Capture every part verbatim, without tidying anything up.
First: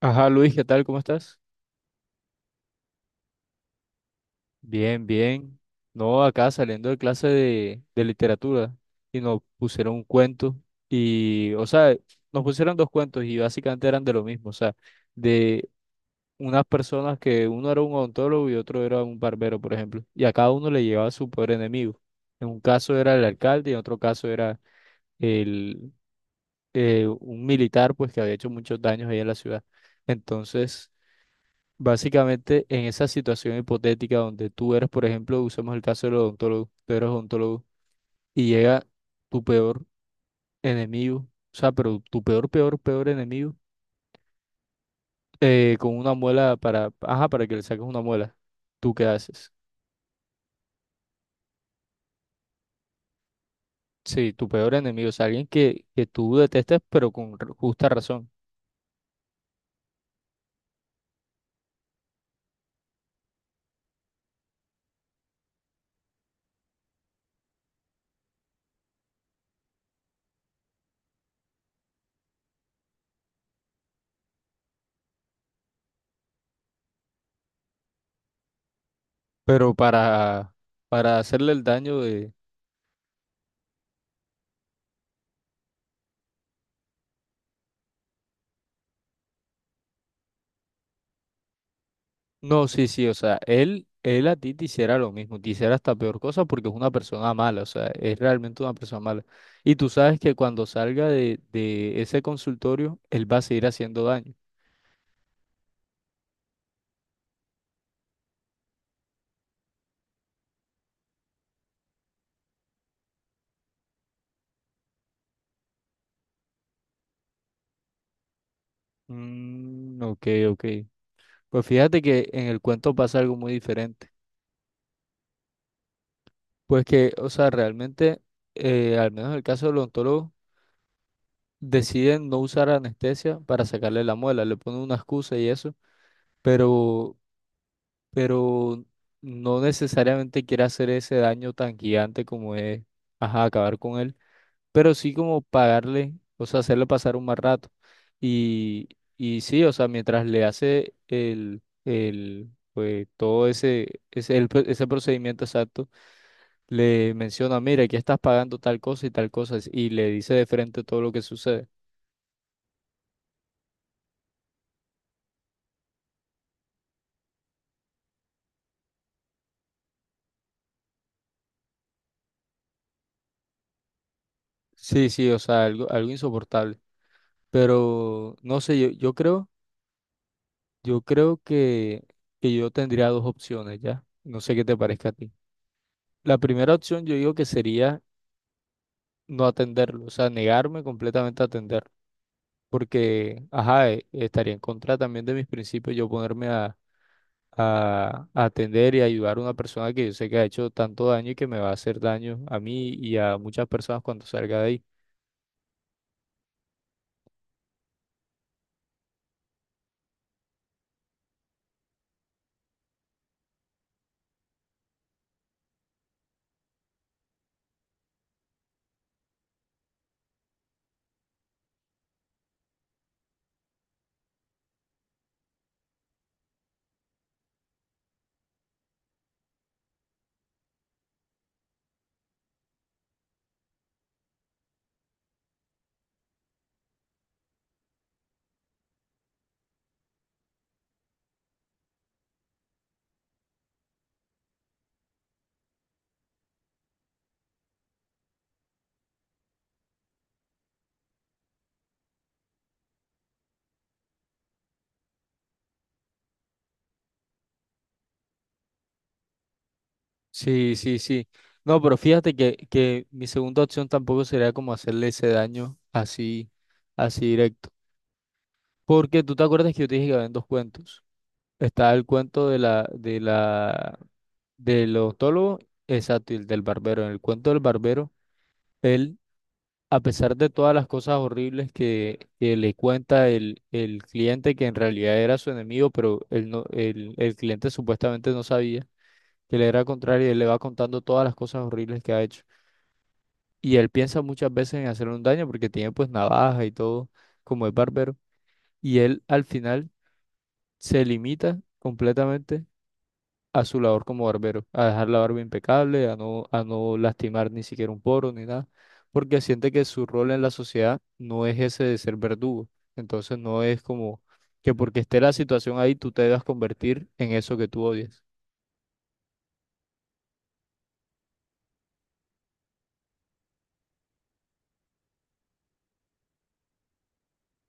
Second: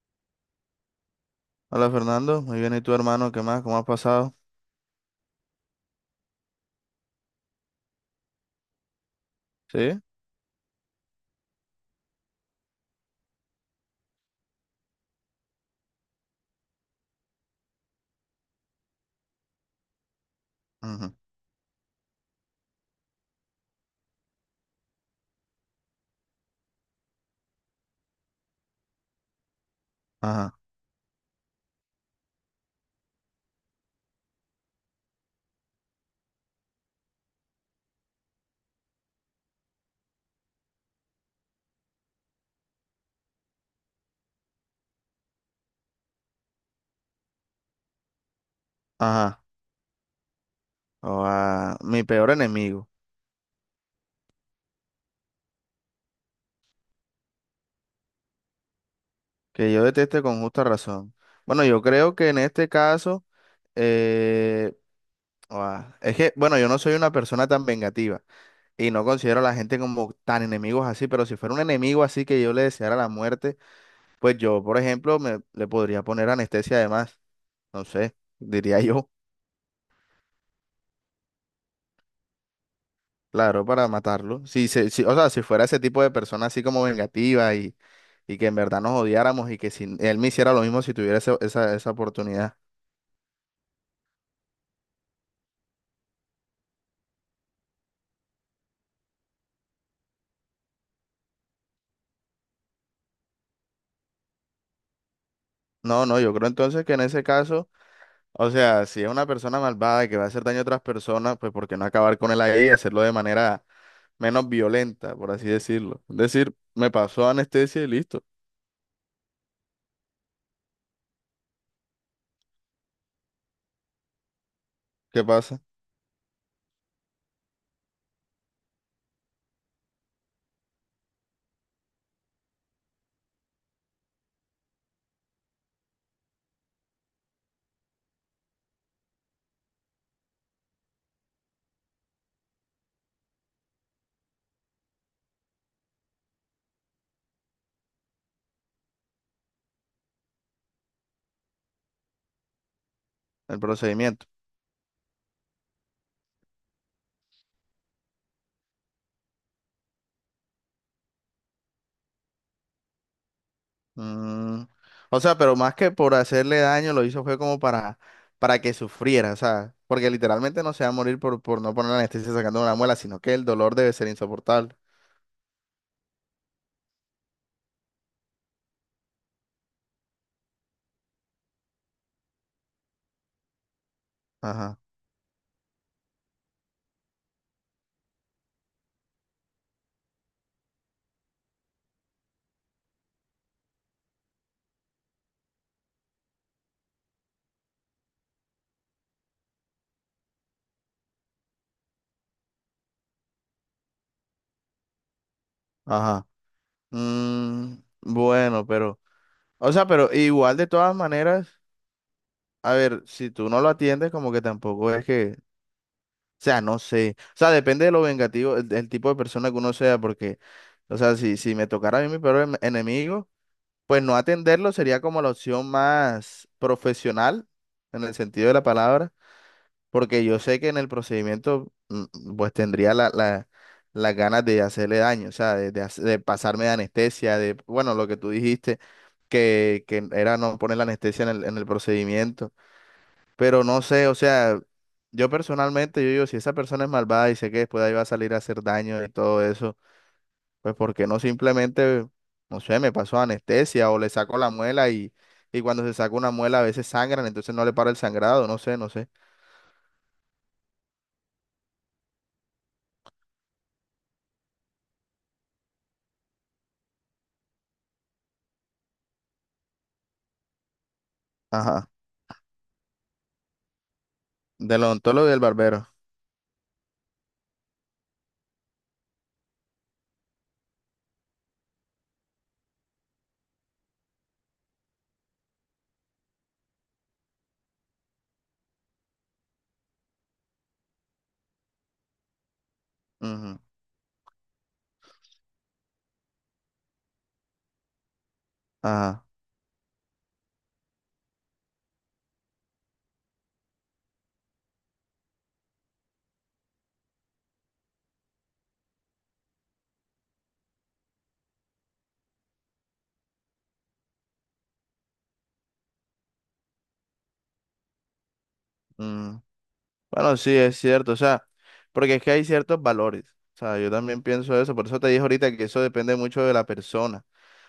Ajá, Luis, ¿qué tal? ¿Cómo estás? Hola Fernando, muy bien, ¿y tu hermano? ¿Qué más? ¿Cómo has pasado? Bien, bien. No, acá saliendo de clase de, de literatura y nos pusieron ¿Sí? un cuento y, o sea, nos pusieron dos cuentos y básicamente eran de lo mismo, o sea, de unas personas que uno era un odontólogo y otro era un barbero, por ejemplo, y a cada uno le llegaba Ujú. su peor enemigo. En un caso era el alcalde y en otro caso era el, eh, un militar, pues que había hecho muchos daños ahí en la ciudad. Ajá, Entonces... Básicamente, en esa situación hipotética donde tú eres, por ejemplo, usemos el caso del odontólogo, tú eres odontólogo y llega tu peor enemigo, o sea, pero tu peor, peor, peor enemigo, eh, con una muela para, ajá, para que le saques una muela, ¿tú qué ajá. haces? O a mi peor enemigo, Sí, tu peor enemigo, o sea, alguien que, que tú detestes, pero con r- justa razón, que yo deteste con justa razón. Bueno, yo creo que en este caso, eh, o a- es que, bueno, yo no soy una persona tan vengativa y no considero a la gente como tan enemigos así, pero si fuera un enemigo así que yo le deseara la muerte, pues yo, por ejemplo, me, le podría poner anestesia además, no sé, diría yo. pero para, para hacerle el daño. Claro, para matarlo. Si se, si- O sea, si fuera ese tipo de persona así como vengativa y, y que en verdad nos odiáramos y que si él me hiciera lo mismo si tuviera ese- esa, esa oportunidad. No, sí, sí, o sea, él, él a ti te hiciera lo mismo, te hiciera hasta peor cosa porque es una persona mala, o sea, es realmente una persona mala. Y tú sabes que cuando salga de, de ese consultorio, él va a seguir haciendo daño. No, no, yo creo entonces que en ese caso, o sea, si es una persona malvada y que va a hacer daño a otras personas, pues ¿por qué no acabar con él ahí y hacerlo de manera menos violenta, por así decirlo? Es decir, me pasó anestesia y listo. Mm, ok, ok. Pues fíjate que en el cuento pasa algo muy diferente. ¿Qué pasa? Pues que, o sea, realmente, eh, al menos en el caso del odontólogo, deciden no usar anestesia para sacarle la muela, le ponen una excusa y eso, pero pero no necesariamente quiere hacer ese daño tan gigante como es, ajá, acabar con él, pero sí como pagarle, o sea, hacerle pasar un mal rato. Y, y sí, o sea, mientras le hace el, el, pues todo El ese, procedimiento. ese, el pro- ese procedimiento exacto, le menciona, mira, aquí estás pagando tal cosa y tal cosa, y le dice de frente todo lo que sucede. Mm, o sea, pero más que por hacerle daño, lo hizo fue como para, para que sufriera, o sea, porque literalmente no se va a morir por, por no poner la anestesia sacando una muela, sino que el dolor debe ser insoportable. Sí, sí, o sea, algo, algo insoportable. Pero no sé, yo, yo creo. Yo creo que, que yo tendría dos opciones ya. No sé qué te Ajá. parezca a ti. La primera opción yo digo que sería no atenderlo, o sea, negarme completamente a atenderlo. Porque, ajá, eh, estaría en contra también de mis principios yo ponerme a, a- a atender y ayudar a una persona que yo sé que ha hecho tanto daño y que me va a hacer daño a mí y a muchas personas cuando salga de ahí. Ajá. Mm, bueno, pero, o sea, pero igual de todas maneras, a ver, si tú no lo atiendes, como que tampoco es que, o sea, no sé, o sea, depende de lo vengativo, el, el tipo de persona que uno sea, porque, o sea, si, si me tocara a mí mi peor en- enemigo, pues no atenderlo sería como la opción más profesional, en el sentido de la palabra. Porque yo sé que en el procedimiento mm, pues tendría la, la- las ganas de hacerle daño, o sea, de, de hace- de pasarme de anestesia, de, bueno, lo que tú dijiste, que, que era no poner la anestesia en el, en el procedimiento, pero no sé, o sea, yo personalmente, yo digo, si esa persona es malvada y sé que después de ahí va a salir a hacer daño y todo eso, pues ¿por qué no simplemente, no sé, me pasó anestesia o le saco la muela y, y cuando se saca una muela a veces sangran, entonces no le para el sangrado, no sé, no sé. Sí, sí, sí. No, pero fíjate que, que mi segunda opción tampoco sería como hacerle ese daño así, así directo. Porque tú te acuerdas que yo te dije que habían dos cuentos. Ajá. Está el cuento de la, de la, Del del odontólogo y del odontólogo, barbero. exacto, y el del barbero. En el cuento del barbero, él, a pesar de todas las cosas horribles que, que le cuenta el, el cliente, que en realidad era su enemigo, pero él no, el, el cliente supuestamente no sabía que le era contrario y él le va contando todas las cosas horribles que ha hecho. Ujú. Y él piensa muchas veces en hacerle un daño porque tiene pues navaja y todo, como es barbero. Y él Ajá. al final se limita completamente a su labor como barbero, a dejar la barba impecable, a no, a no lastimar ni siquiera un poro ni nada, porque siente que su rol en la sociedad no es ese de ser verdugo. Entonces no es como que porque esté la situación ahí, tú te debas convertir en eso que tú odias. Mm. Bueno, sí, es cierto. O sea, porque es que hay ciertos valores. O sea, yo también pienso eso. Por eso te dije ahorita que eso depende mucho de la persona.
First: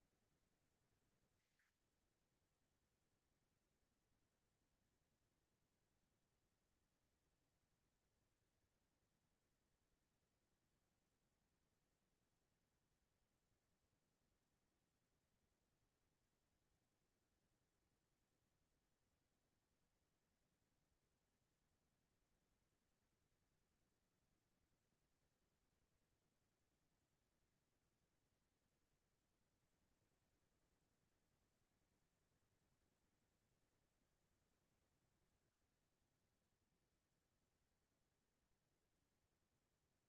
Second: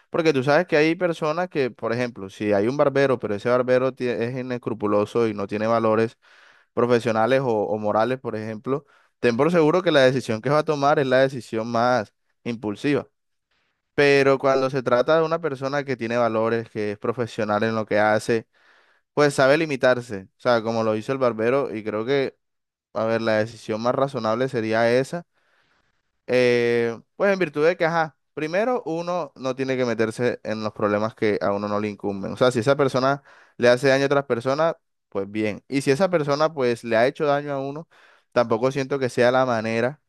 Porque tú sabes que hay personas que, por ejemplo, si hay un barbero, pero ese barbero tie- es inescrupuloso y no tiene valores profesionales o, o morales, por ejemplo, ten por seguro que la decisión que va a tomar es la decisión más impulsiva. Pero cuando se trata de una persona que tiene valores, que es profesional en lo que hace, pues sabe limitarse, o sea, como lo hizo el barbero, y creo que, a ver, la decisión más razonable sería esa. Eh, pues en virtud de que, ajá, primero uno no tiene que meterse en los problemas que a uno no le incumben. O sea, si esa persona le hace daño a otras personas, pues bien. Y si esa persona, pues, le ha hecho daño a uno, tampoco siento que sea la manera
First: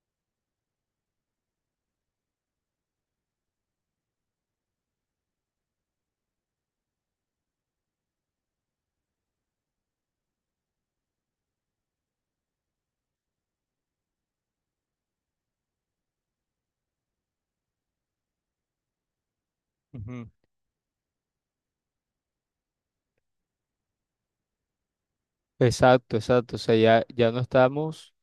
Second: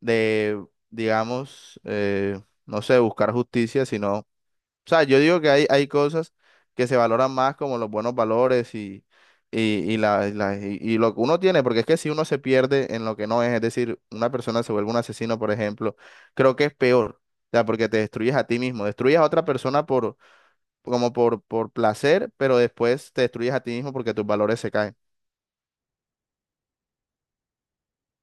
de, digamos, eh, no sé, buscar justicia, sino o sea, yo digo que hay, hay cosas que se valoran más como los buenos valores y, y, y la, y, la- y- y lo que uno tiene, porque es que si uno se pierde en lo que no es, es decir, una persona se vuelve un asesino, por ejemplo, creo que es peor, o sea, porque te destruyes a ti mismo, destruyes a otra persona por, Ujú. como por, por placer, pero después te destruyes a ti mismo porque tus valores se caen. Exacto, exacto. O sea, ya, ya no estamos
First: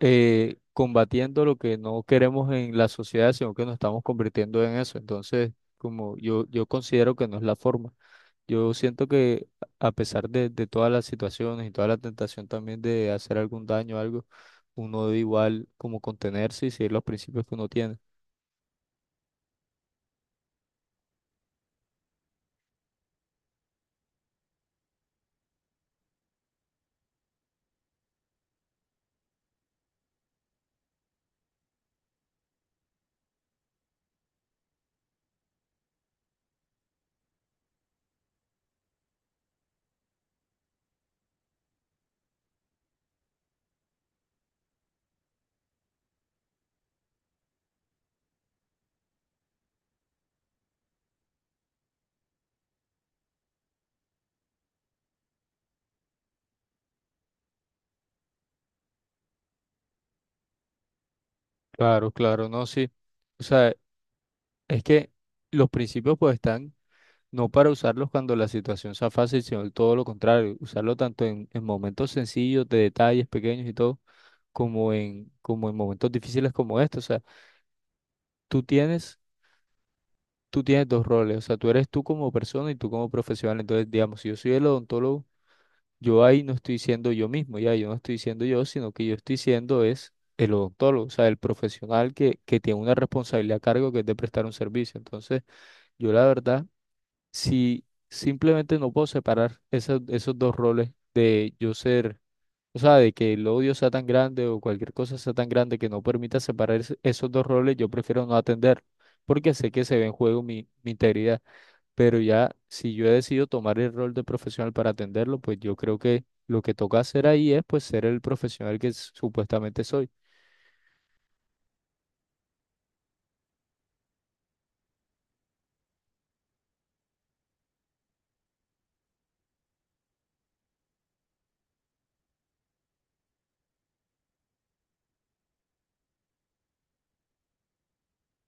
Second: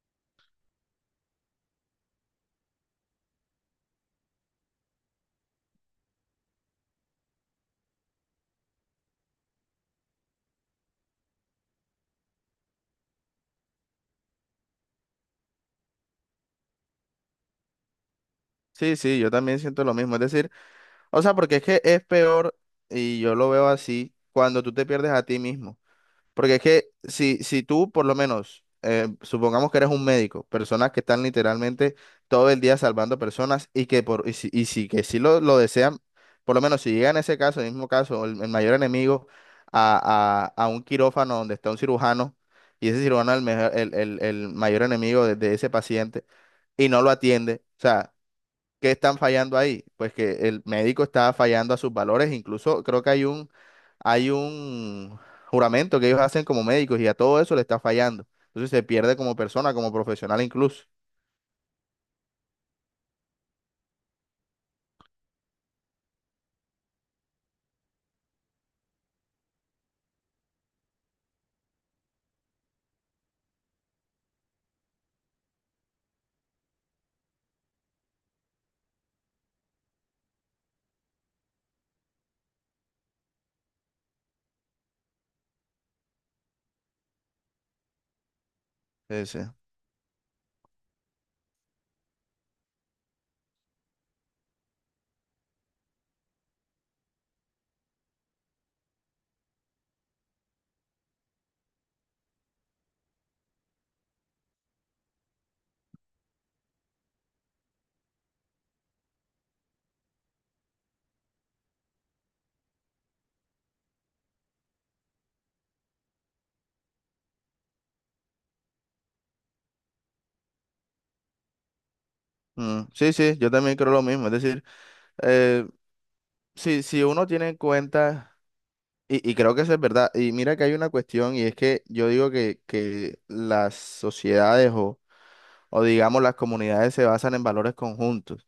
eh, combatiendo lo que no queremos en la sociedad, sino que nos estamos convirtiendo en eso. Entonces, como yo, yo considero que no es la forma. Yo siento que a pesar de, de todas las situaciones y toda la tentación también de hacer algún daño o algo, uno debe igual como contenerse y seguir los principios que uno tiene. Sí, sí, yo también siento lo mismo, es decir, o sea, porque es que es peor y yo lo veo así cuando tú te pierdes a ti mismo. Porque es que si, si tú, por lo menos, eh, supongamos que eres un médico, personas que están literalmente todo el día salvando personas y que por, y si, y si que sí lo, lo desean, por lo menos si llegan ese caso, el mismo caso, el, el mayor enemigo a, a, a un quirófano donde está un cirujano y ese cirujano es el, mejor- el, el- el mayor enemigo de de ese paciente y no lo atiende. O sea, ¿qué están fallando ahí? Pues que el médico está fallando a sus valores, incluso creo que hay un, hay un juramento que ellos hacen como médicos y a todo eso le está fallando. Entonces se pierde como persona, como profesional incluso. Claro, claro, no, sí. O sea, es que los principios pues están no para usarlos cuando la situación sea fácil, sino todo lo contrario, usarlo tanto en, en momentos sencillos, de detalles pequeños y todo, como en, como en momentos difíciles como estos. O sea, tú tienes tú tienes dos roles, o sea, tú eres tú como persona y tú como profesional. Entonces, digamos, si yo soy el odontólogo, yo ahí no estoy siendo yo mismo, ya, yo no estoy siendo yo, sino que yo Sí, estoy sí. siendo es el odontólogo, o sea, el profesional que, que tiene una responsabilidad a cargo que es de prestar un servicio. Entonces, yo la verdad, si simplemente no puedo separar esos, esos dos roles de yo ser, o sea, de que el odio sea tan grande o cualquier cosa sea tan grande que no permita separar es- esos dos roles, yo prefiero no atender, porque sé que se ve en juego mi mi integridad, pero ya si yo he decidido tomar el rol de profesional para atenderlo, pues yo creo que lo que toca hacer ahí es pues ser el profesional que s- supuestamente soy. Mm, sí, sí, yo también creo lo mismo. Es decir, eh, si, si uno tiene en cuenta, y, y creo que eso es verdad, y mira que hay una cuestión, y es que yo digo que, que las sociedades o, o digamos las comunidades se basan en valores conjuntos.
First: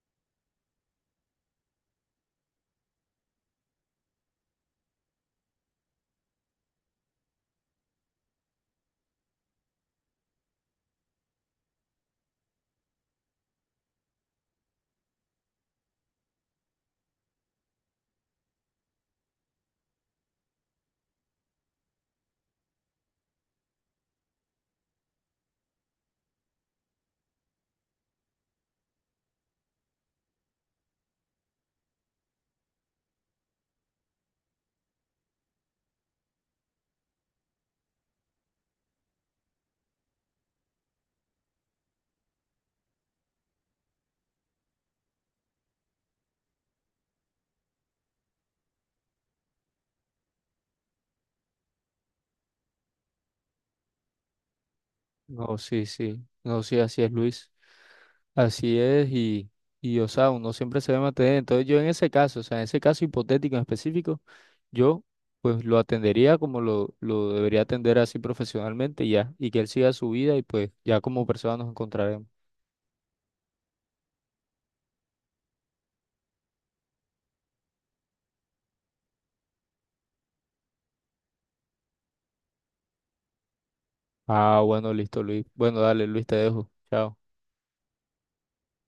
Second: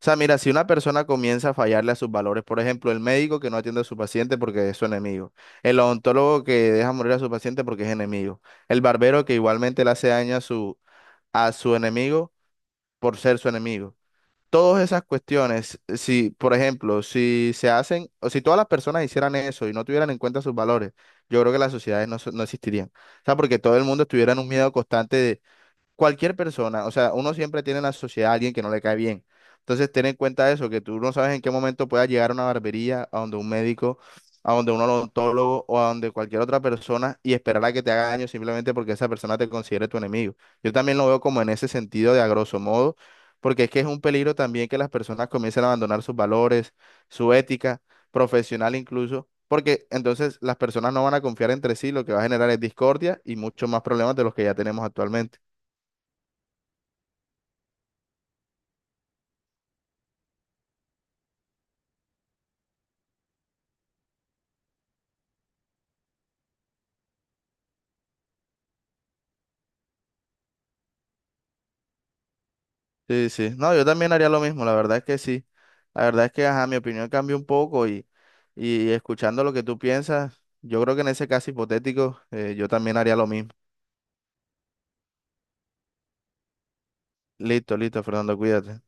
O sea, mira, si una persona comienza a fallarle a sus valores, por ejemplo, el médico que no atiende a su paciente porque es su enemigo, el odontólogo que deja morir a su paciente porque es enemigo, el barbero que igualmente le hace daño a su, a su enemigo por ser su enemigo. Todas esas cuestiones, si, por ejemplo, si se hacen, o si todas las personas hicieran eso y no tuvieran en cuenta sus valores, yo creo que las sociedades no, so- no existirían. O sea, porque todo el mundo estuviera en un miedo constante de cualquier persona, o sea, uno siempre tiene en la sociedad a alguien que no le cae bien. Entonces, ten en cuenta eso, que tú no sabes en qué momento puedas llegar a una barbería, a donde un médico, a donde un odontólogo o a donde cualquier otra persona y esperar a que te haga daño simplemente porque esa persona te considere tu enemigo. Yo también lo veo como en ese sentido de a grosso modo, porque es que es un peligro también que las personas comiencen a abandonar sus valores, su ética profesional incluso. Porque entonces las personas no van a confiar entre sí, lo que va a generar es discordia y muchos más problemas de los que ya tenemos actualmente. No, sí, sí, no, sí, así es Luis, así es y, y o sea, uno siempre se debe mantener. Entonces yo en ese caso, o sea, en ese caso hipotético en específico, yo pues lo atendería como lo, lo debería atender así profesionalmente y ya, y que él siga su vida y pues ya como persona nos encontraremos. Sí, sí. No, yo también haría lo mismo, la verdad es que sí. La verdad es que, ajá, mi opinión cambió un poco y, y escuchando lo que tú piensas, yo creo que en ese caso hipotético, eh, yo también haría lo mismo. Ah, bueno, listo Luis. Bueno, dale Luis, te dejo. Chao. Listo, listo, Fernando, cuídate.